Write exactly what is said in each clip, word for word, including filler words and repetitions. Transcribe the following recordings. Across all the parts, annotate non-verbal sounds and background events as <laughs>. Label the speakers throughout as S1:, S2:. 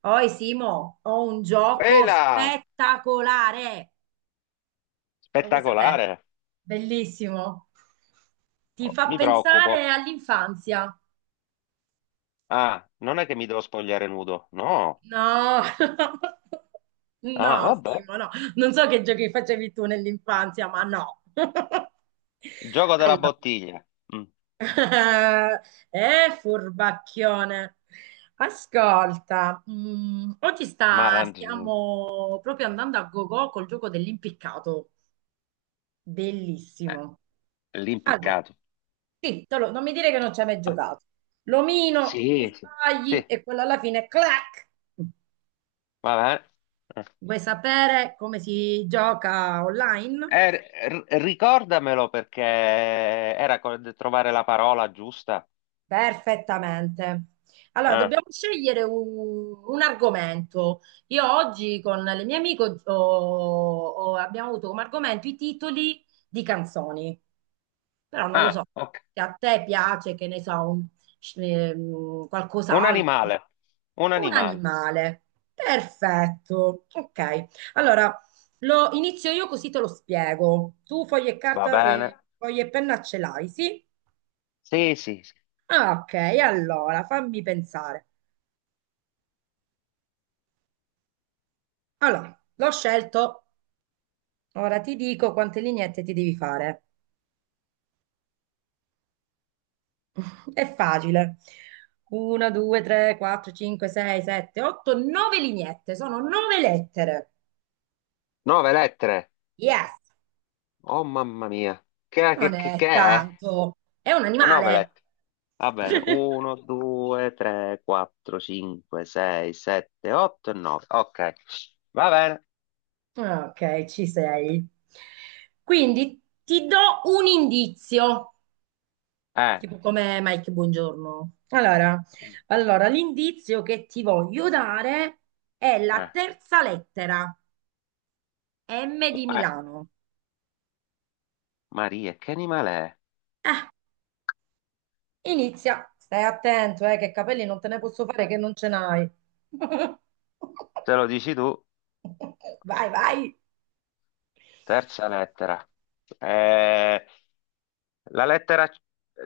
S1: Poi Simo, ho un
S2: Ehi
S1: gioco
S2: là!
S1: spettacolare, lo vuoi sapere?
S2: Spettacolare!
S1: Bellissimo, ti
S2: Oh,
S1: fa
S2: mi preoccupo.
S1: pensare all'infanzia.
S2: Ah, non è che mi devo spogliare nudo. No.
S1: No, <laughs>
S2: Ah,
S1: no
S2: vabbè.
S1: Simo, no, non so che giochi facevi tu nell'infanzia, ma no. <laughs>
S2: Il gioco della
S1: Allora,
S2: bottiglia. Mm,
S1: <laughs> eh, furbacchione. Ascolta, mm, oggi
S2: Ma
S1: sta-
S2: la-
S1: stiamo proprio andando a go-go col gioco dell'impiccato.
S2: eh,
S1: Bellissimo. Allora,
S2: L'impiccato.
S1: sì, te lo- non mi dire che non ci hai mai
S2: Ah,
S1: giocato. L'omino, tu
S2: sì, sì.
S1: sbagli
S2: Sì,
S1: e quello alla fine, clac!
S2: va bene.
S1: Vuoi sapere come si gioca online?
S2: Eh, r- r- ricordamelo perché era co- trovare la parola giusta.
S1: Perfettamente. Allora,
S2: Ah,
S1: dobbiamo scegliere un, un argomento. Io oggi con le mie amiche ho- ho- abbiamo avuto come argomento i titoli di canzoni. Però non lo
S2: ah,
S1: so,
S2: ok.
S1: se a te piace, che ne so, un- ehm,
S2: Un
S1: qualcos'altro.
S2: animale. Un
S1: Un
S2: animale.
S1: animale. Perfetto. Ok. Allora, lo inizio io così te lo spiego. Tu foglie e
S2: Va
S1: carta,
S2: bene.
S1: eh, foglie e penna ce l'hai, sì?
S2: Sì, sì, sì.
S1: Ah, ok, allora fammi pensare. Allora, l'ho scelto. Ora ti dico quante lineette ti devi fare. È facile. uno, due, tre, quattro, cinque, sei, sette, otto, nove lineette. Sono nove lettere.
S2: Nove lettere.
S1: Yes,
S2: Oh, mamma mia. Che,
S1: non
S2: che, che,
S1: è
S2: che è?
S1: tanto. È un
S2: nove
S1: animale.
S2: letti. Va bene, uno,
S1: <laughs>
S2: due, tre, quattro, cinque, sei, sette, otto e nove. Ok, va bene.
S1: Ok, ci sei. Quindi ti do un indizio,
S2: Eh,
S1: tipo come Mike, buongiorno. Allora, allora, l'indizio che ti voglio dare è la
S2: eh,
S1: terza lettera, M di
S2: eh,
S1: Milano.
S2: Maria, che animale è?
S1: Inizia, stai attento, eh, che capelli non te ne posso fare che non ce n'hai. <laughs>
S2: Te lo dici tu,
S1: Vai, vai.
S2: terza lettera. Eh, la lettera,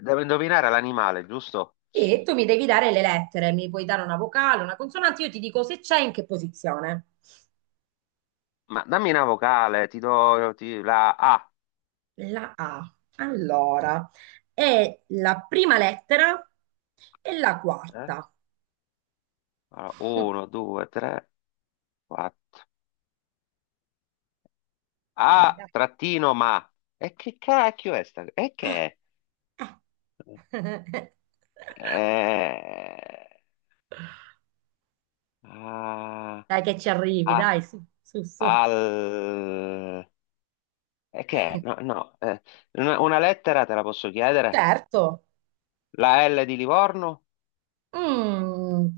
S2: devo indovinare l'animale, giusto?
S1: E tu mi devi dare le lettere, mi puoi dare una vocale, una consonante, io ti dico se c'è in che posizione.
S2: Ma dammi una vocale, ti do ti- la A.
S1: La A. Allora, è la prima lettera e la
S2: Eh?
S1: quarta.
S2: uno, due, tre, quattro.
S1: Dai,
S2: A,
S1: dai.
S2: trattino, ma. E che cacchio è sta? E che è?
S1: Eh. <laughs>
S2: Eh, ah,
S1: Dai che ci arrivi,
S2: ah,
S1: dai,
S2: già.
S1: su, su, su.
S2: al... E che è? No, no, eh, una, una lettera te la posso chiedere?
S1: Certo.
S2: La L di Livorno?
S1: Mm.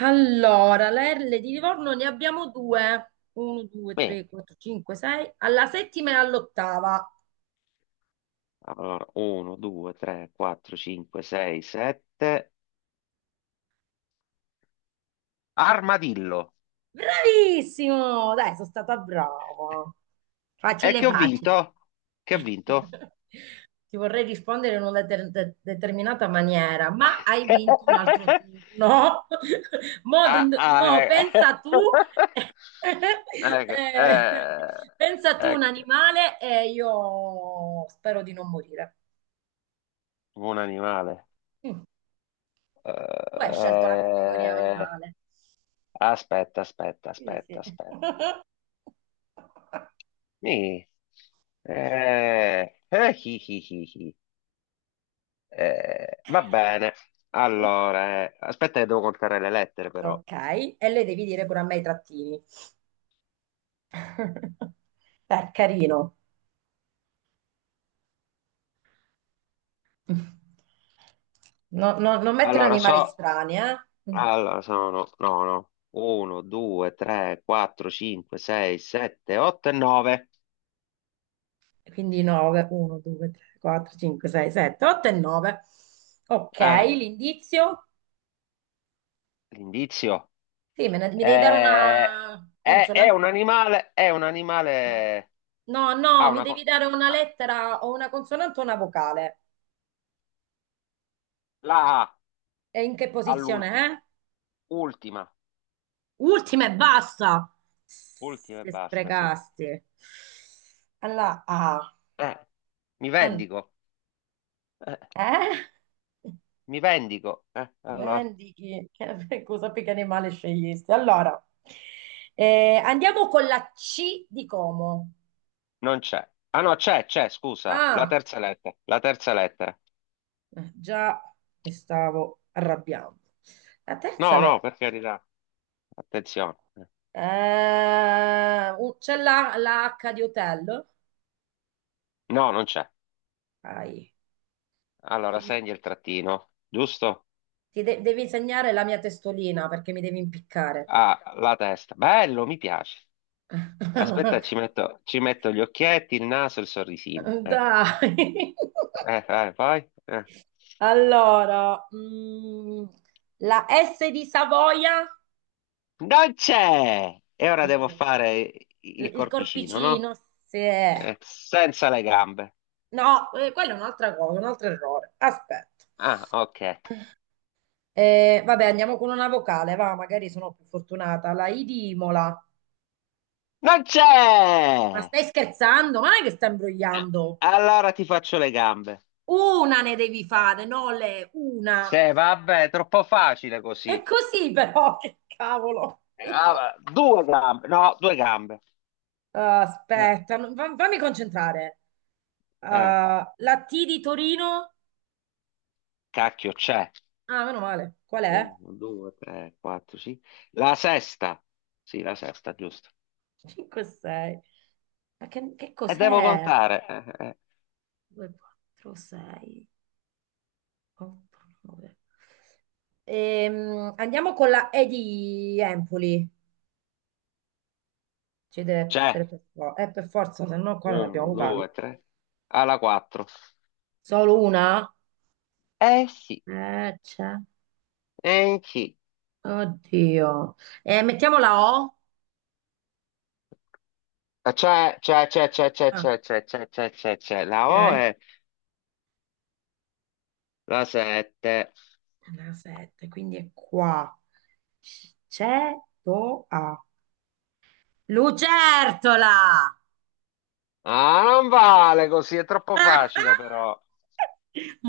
S1: Allora, le erle di Livorno ne abbiamo due. uno, due,
S2: Me.
S1: tre, quattro, cinque, sei. Alla settima e all'ottava.
S2: Allora, uno, due, tre, quattro, cinque, sei, sette. Armadillo.
S1: Bravissimo! Dai, sono stata brava.
S2: E
S1: Facile,
S2: che ho
S1: facile.
S2: vinto? Che ho vinto?
S1: <laughs> Ti vorrei rispondere in una deter- de- determinata maniera, ma hai vinto un altro
S2: <laughs>
S1: turno. <laughs> Mo,
S2: Ah,
S1: do-
S2: ah,
S1: mo,
S2: eh.
S1: pensa tu,
S2: <laughs>
S1: <laughs>
S2: Ecco,
S1: eh,
S2: eh,
S1: pensa tu un
S2: ecco,
S1: animale e io spero di non morire.
S2: un animale.
S1: Mm, tu hai scelto la categoria
S2: Eh,
S1: animale.
S2: Aspetta, aspetta,
S1: Sì,
S2: aspetta,
S1: sì.
S2: aspetta.
S1: <laughs>
S2: Mi- eh, eh, Hi, hi, hi, hi. Eh, va bene. Allora, eh, aspetta che devo contare le lettere però.
S1: Ok, e lei devi dire pure a me i trattini. <laughs> Beh, carino. No- no- non mettere
S2: Allora,
S1: animali
S2: so...
S1: strani, eh?
S2: Allora, sono... No, no. uno, due, tre, quattro, cinque, sei, sette, otto e nove.
S1: Quindi nove, uno, due, tre, quattro, cinque, sei, sette, otto e nove. Ok,
S2: Eh,
S1: l'indizio?
S2: L'indizio.
S1: Sì, me ne- mi devi dare
S2: Eh,
S1: una
S2: è, è
S1: consonante.
S2: un animale, è un animale.
S1: No,
S2: Ha
S1: no, mi
S2: una,
S1: devi
S2: co-
S1: dare una
S2: ah,
S1: lettera o una consonante o una vocale.
S2: la A.
S1: E in che posizione
S2: All'ultima,
S1: è?
S2: ultima,
S1: Ultima e basta.
S2: ultima e
S1: Se
S2: basta, sì.
S1: sprecasti. Alla A.
S2: Eh, Mi vendico, eh,
S1: Eh?
S2: mi vendico. Eh, allora,
S1: Dimentichi, che <laughs> cosa che animale scegliesti? Allora, eh, andiamo con la C di Como.
S2: non c'è. Ah no, c'è, c'è, scusa, la
S1: Ah,
S2: terza lettera, la terza lettera.
S1: eh, già mi stavo arrabbiando. La terza
S2: No,
S1: lei.
S2: no, per carità, attenzione. Eh,
S1: Eh, uh, c'è la, la H di hotel.
S2: No, non c'è.
S1: Dai,
S2: Allora,
S1: quindi
S2: segni il trattino, giusto?
S1: ti de- devi insegnare la mia testolina perché mi devi impiccare.
S2: Ah, la testa. Bello, mi piace. Aspetta,
S1: <laughs>
S2: ci metto, ci metto gli occhietti, il naso, il sorrisino. Ecco.
S1: Dai.
S2: Eh, eh, poi? eh.
S1: Allora, mm, la S di Savoia,
S2: Non c'è! E ora devo
S1: Dio,
S2: fare
S1: l-
S2: il
S1: il
S2: corpicino, no?
S1: corpicino, se...
S2: Eh, senza le gambe.
S1: No, eh, quella è un'altra cosa, un altro errore. Aspetta.
S2: Ah, ok.
S1: Eh, vabbè, andiamo con una vocale, va, magari sono più fortunata. La I di Imola.
S2: Non
S1: Ma
S2: c'è!
S1: stai scherzando? Ma non è che stai imbrogliando?
S2: Allora ti faccio le gambe.
S1: Una ne devi fare, no le, una.
S2: Sì, vabbè, è troppo facile
S1: È
S2: così.
S1: così però, <laughs> che cavolo.
S2: Eh, ah, va- due gambe. No, due gambe.
S1: Ah,
S2: Eh,
S1: aspetta, non- fa- fammi concentrare.
S2: eh,
S1: Ah, la T di Torino?
S2: Cacchio, c'è.
S1: Ah, meno male. Qual è?
S2: Uno, due, tre, quattro, sì. La sesta. Sì, la sesta, giusto.
S1: <laughs> cinque, sei. Ma che, che
S2: E devo
S1: cos'è?
S2: contare. Eh, eh.
S1: due, quattro, sei, otto, nove. Ehm, andiamo con la E di Empoli. Ci deve essere
S2: C'è.
S1: per forza, eh, per forza, se no qua non abbiamo
S2: Uno,
S1: vocali.
S2: due, tre. Alla quattro.
S1: Solo una?
S2: Eh sì,
S1: Eh, c'è.
S2: eh sì.
S1: Oddio. Eh, mettiamo la O.
S2: Ah, C'è, c'è, c'è, c'è, c'è,
S1: Ah,
S2: c'è, c'è, c'è, c'è, c'è, c'è, la O
S1: ok.
S2: è la sette.
S1: La sette, quindi è qua. Cetoa. Lucertola!
S2: Ah, non vale così, è troppo facile però.
S1: <laughs>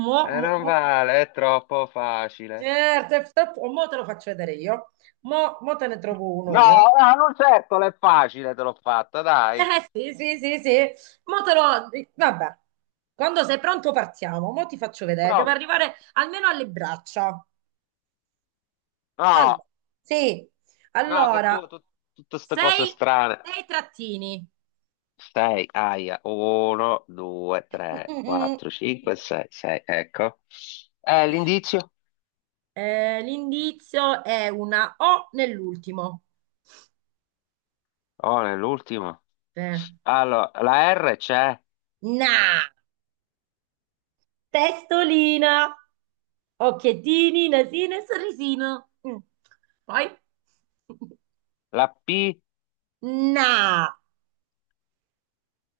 S1: Mo,
S2: Eh,
S1: mo,
S2: non
S1: mo-
S2: vale, è troppo facile.
S1: certo, e sto- mo te lo faccio vedere io. Mo, mo te ne trovo uno
S2: No,
S1: io.
S2: no, non certo, è facile, te l'ho fatta, dai.
S1: Eh sì, sì, sì, sì. Mo te lo... Vabbè. Quando sei pronto partiamo. Mo ti faccio vedere. Devo
S2: Pronto?
S1: arrivare almeno alle braccia. Allora,
S2: No,
S1: sì.
S2: no, che tu,
S1: Allora,
S2: tu- tutte queste cose
S1: sei,
S2: strane.
S1: sei trattini.
S2: sei, aia, uno, due, tre,
S1: <laughs>
S2: quattro, cinque, sei, sei, ecco. Eh, l'indizio?
S1: Eh, l'indizio è una O nell'ultimo.
S2: Oh, nell'ultimo.
S1: Eh,
S2: Allora, la R c'è.
S1: Na, testolina, occhiettini, nasino e sorrisino. Mm. Poi, <laughs>
S2: La P,
S1: na,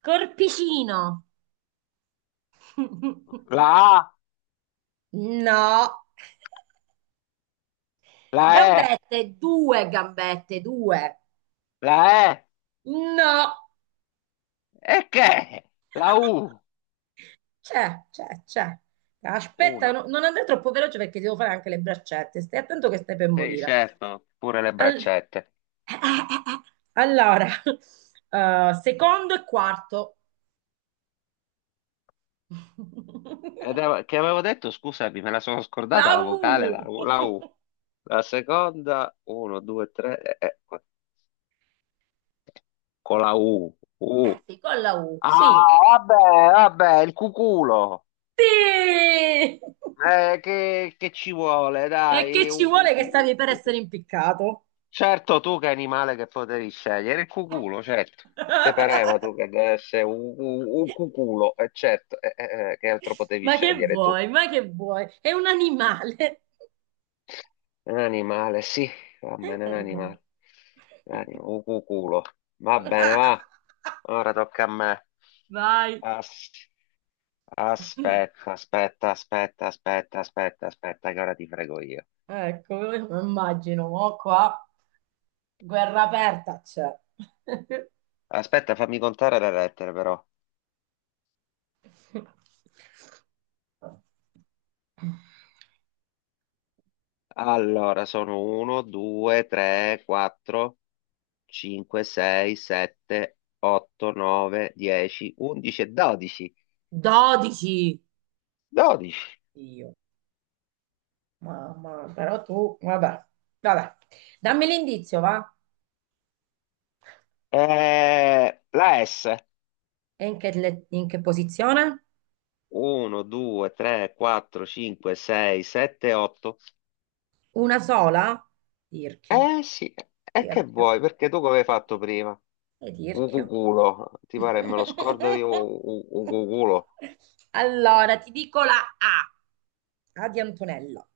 S1: corpicino.
S2: la
S1: <laughs>
S2: A,
S1: No,
S2: la E,
S1: gambette, due gambette, due.
S2: la E,
S1: No,
S2: e che? La U,
S1: c'è, c'è, c'è. Aspetta,
S2: una.
S1: no- non andare troppo veloce perché devo fare anche le braccette. Stai attento che stai per
S2: Sì,
S1: morire.
S2: certo, pure le
S1: Al- eh,
S2: braccette.
S1: eh, eh, eh. Allora, <laughs> eh, secondo e quarto.
S2: Ed
S1: <laughs>
S2: ave- che avevo detto, scusami, me la sono
S1: La
S2: scordata la vocale, la,
S1: U.
S2: U. la U.
S1: <laughs>
S2: La seconda, uno, due, tre, e- e- con la U, U.
S1: Sì, con la U. Sì.
S2: Ah, vabbè, vabbè, il cuculo.
S1: Sì! E
S2: Eh, che, che ci vuole,
S1: che
S2: dai,
S1: ci
S2: un.
S1: vuole che stavi per essere impiccato?
S2: Certo, tu che animale che potevi scegliere, il cuculo, certo. Te pareva
S1: <laughs>
S2: tu che deve essere un, un- un cuculo, e certo, eh, eh, eh, che altro potevi
S1: Ma che
S2: scegliere tu?
S1: vuoi? Ma che vuoi? È un animale.
S2: Un animale, sì, va
S1: È un
S2: bene, un
S1: animale.
S2: animale. Un anim- un cuculo. Va bene,
S1: <laughs>
S2: va. Ora tocca a me.
S1: Vai.
S2: As- Aspetta, aspetta, aspetta, aspetta, aspetta, aspetta, che ora ti frego io.
S1: Ecco, io me lo immagino, mo qua guerra aperta c'è.
S2: Aspetta, fammi contare le lettere però.
S1: <laughs>
S2: Allora, sono uno, due, tre, quattro. cinque, sei, sette, otto, nove, dieci, undici e dodici.
S1: Dodici.
S2: dodici.
S1: Dio, mamma, però tu, vabbè, vabbè. Dammi l'indizio, va?
S2: Eh, la S.
S1: E in che, le- in che posizione?
S2: uno, due, tre, quattro, cinque, sei, sette, otto.
S1: Una sola? Tirchio,
S2: Eh sì, e che
S1: tirchio,
S2: vuoi? Perché tu come hai
S1: e
S2: fatto
S1: ti-
S2: prima?
S1: e tirchio.
S2: Ucuculo. Ti pare me lo scordo io? u- u-
S1: <laughs>
S2: Ucuculo.
S1: Allora, ti dico la A, A di Antonella.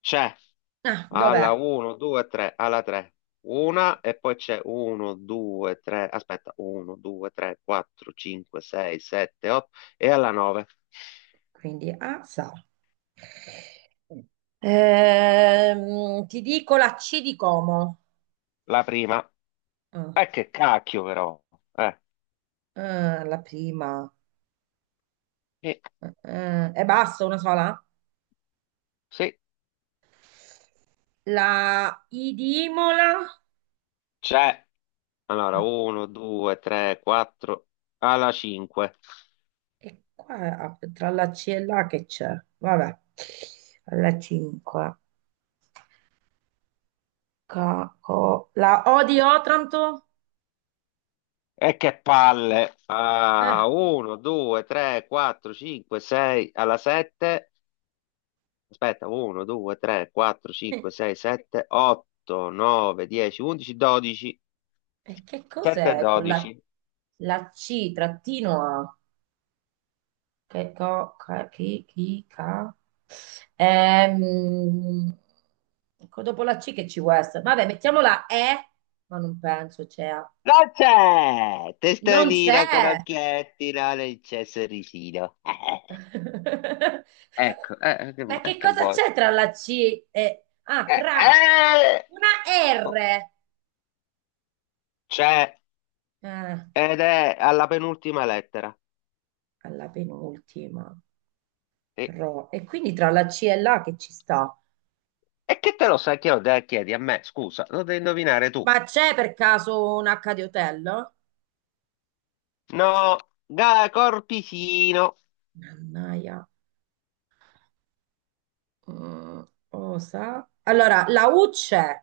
S2: C'è.
S1: Ah,
S2: Alla
S1: dov'è?
S2: uno, due, tre, alla tre. Una e poi c'è uno, due, tre, aspetta, uno, due, tre, quattro, cinque, sei, sette, otto e alla nove.
S1: Quindi A sa. Mm. Ehm, ti dico la C di Como.
S2: La prima.
S1: Ah,
S2: Eh, che cacchio però. Eh,
S1: ah, la prima.
S2: sì,
S1: Eh, e basta, una sola?
S2: sì,
S1: La I di Imola.
S2: c'è. Allora,
S1: Eh,
S2: uno, due, tre, quattro, alla cinque.
S1: e qua ah, tra la C e la che c'è? Vabbè. La cinque. Ca- co- la O di Otranto?
S2: E che palle. Ah,
S1: Eh,
S2: uno, due, tre, quattro, cinque, sei, alla sette. Aspetta, uno, due, tre, quattro,
S1: <laughs>
S2: cinque,
S1: eh,
S2: sei, sette, otto, nove, dieci, undici, dodici,
S1: e che
S2: sette e
S1: cos'è con la,
S2: dodici.
S1: la C trattino A? Che co, ca, chi, chi, ca. Ehm, co- dopo la C che ci può essere? Vabbè, mettiamo la E, ma non penso c'è. A.
S2: Non c'è!
S1: Non
S2: Testolina con
S1: c'è!
S2: occhietti, no, non c'è sorrisino. <laughs>
S1: <laughs>
S2: Ecco, eh, eh, che, vu-
S1: Ma
S2: eh,
S1: che
S2: che
S1: cosa
S2: vuoi?
S1: c'è tra la C e... Ah,
S2: Eh,
S1: cra.
S2: eh!
S1: Una
S2: Oh,
S1: R.
S2: c'è
S1: Eh,
S2: ed è alla penultima lettera.
S1: alla penultima.
S2: E,
S1: Ro. E quindi tra la C e l'A che ci sta?
S2: e che te lo sai che lo dai- chiedi a me? Scusa, lo devi indovinare tu.
S1: Ma c'è per caso un H di hotel?
S2: No, ga- corpicino.
S1: Mannaia. Mm, osa. Allora, la U c'è,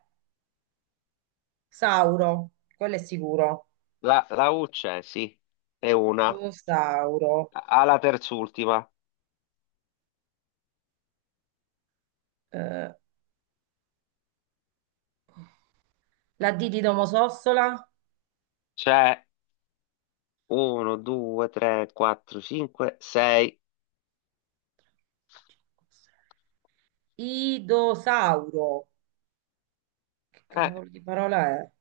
S1: Sauro, quello è sicuro.
S2: La, la U c'è, sì, è una.
S1: Osauro.
S2: Alla terz'ultima
S1: Eh, la D di Domodossola?
S2: c'è uno, due, tre, quattro, cinque, sei.
S1: Idosauro. Che cavolo di parola è?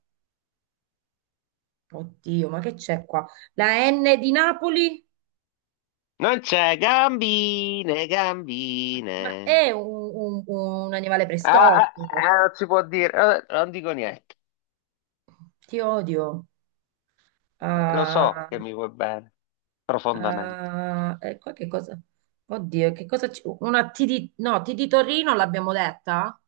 S1: Oddio, ma che c'è qua? La N di Napoli?
S2: Non c'è gambine,
S1: Ma
S2: gambine.
S1: è un, un- un animale
S2: Ah, ah,
S1: preistorico.
S2: ah, non si può dire. Eh, non dico niente.
S1: Ti odio.
S2: Eh, lo so che mi vuoi bene, profondamente.
S1: Ah, ecco che cosa. Oddio, che cosa ci- Una T di... No, T di Torino l'abbiamo detta?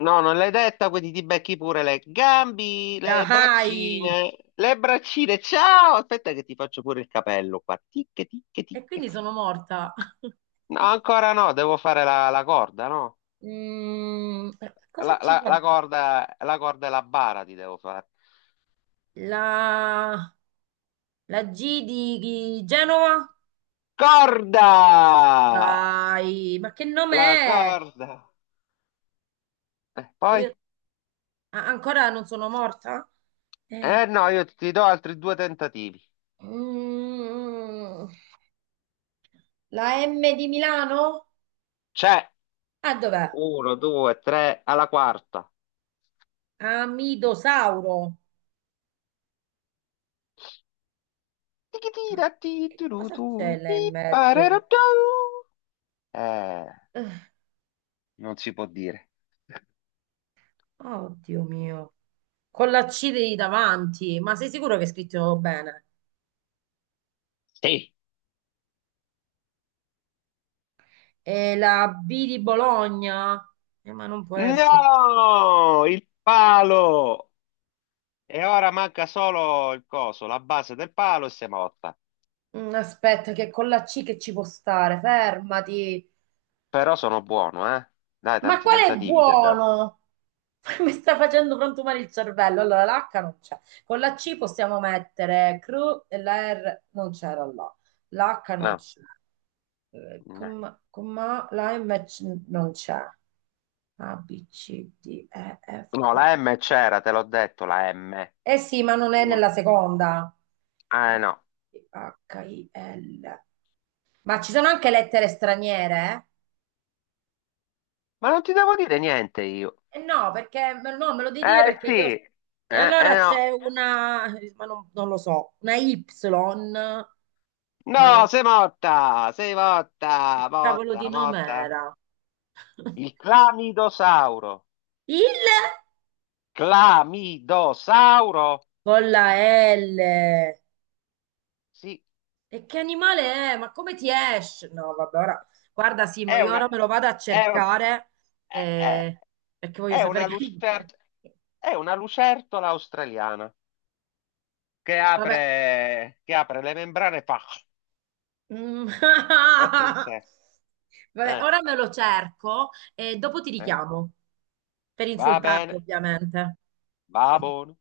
S2: No, non l'hai detta, quindi ti becchi pure le gambi, le
S1: Dai!
S2: braccine, le braccine. Ciao! Aspetta che ti faccio pure il capello qua. Tic, tic,
S1: E
S2: tic.
S1: quindi sono morta. <laughs>
S2: No, ancora no, devo fare la, la corda, no?
S1: Mm, eh, cosa
S2: La,
S1: ci
S2: la-
S1: può...
S2: la corda, la corda e la bara ti devo fare.
S1: La... La G di, di Genova?
S2: Corda!
S1: Dai, ma che nome
S2: La
S1: è?
S2: corda. Eh,
S1: Voglio-
S2: poi?
S1: a- Ancora non sono morta?
S2: Eh
S1: Eh,
S2: no, io ti do altri due tentativi.
S1: mm, la M di Milano?
S2: C'è
S1: Ah, dov'è?
S2: uno, due, tre, alla quarta.
S1: Amidosauro. Ah,
S2: Tichitira, ti,
S1: e che
S2: tu,
S1: cosa
S2: tu,
S1: c'è là
S2: ti,
S1: in
S2: parerà,
S1: mezzo?
S2: tu. Eh,
S1: Eh,
S2: Non si può dire.
S1: Oddio mio. Con la C di davanti, ma sei sicuro che è scritto bene?
S2: Sì.
S1: E la B di Bologna? Eh, ma non può essere.
S2: No! Il palo! E ora manca solo il coso, la base del palo e siamo a otta.
S1: Mm, aspetta, che con la C che ci può stare? Fermati.
S2: Però sono buono, eh? Dai,
S1: Ma
S2: tanti
S1: qual è
S2: tentativi ti ho dato.
S1: buono? <laughs> Mi sta facendo frantumare il cervello. Allora, l'H non c'è. Con la C possiamo mettere cru e la R non c'era là. L'H non
S2: No,
S1: c'è. Eh,
S2: no.
S1: com- com- ma là invece non c'è. A, B, C, D, E, F.
S2: No, la M c'era, te l'ho detto, la M.
S1: Eh sì, ma non è
S2: Uno.
S1: nella seconda. F,
S2: Eh no.
S1: G, H, I, L. Ma ci sono anche lettere straniere?
S2: Ma non ti devo dire niente io.
S1: Eh no, perché me- no, me lo devi dire
S2: Eh
S1: perché io.
S2: sì.
S1: E
S2: Eh,
S1: allora
S2: eh no.
S1: c'è una, ma non, non lo so, una Y, ma non.
S2: No, sei morta, sei morta,
S1: Che cavolo
S2: morta,
S1: di nome
S2: morta.
S1: era? <laughs>
S2: Il clamidosauro.
S1: Il
S2: Clamidosauro?
S1: con la L.
S2: Sì,
S1: E che animale è? Ma come ti esce? No, vabbè, ora guarda Simo,
S2: è
S1: io
S2: una.
S1: ora me lo vado a
S2: È un.
S1: cercare
S2: è- è-
S1: eh, perché voglio
S2: È
S1: sapere
S2: una
S1: che animale
S2: lucert-
S1: è.
S2: è una lucertola australiana che
S1: Vabbè.
S2: apre, che apre le membrane e fa
S1: Mm.
S2: e
S1: <laughs>
S2: ti insegue.
S1: Vabbè,
S2: Eh,
S1: ora me lo cerco e dopo ti
S2: eh.
S1: richiamo per
S2: Va
S1: insultarti,
S2: bene,
S1: ovviamente.
S2: va buono.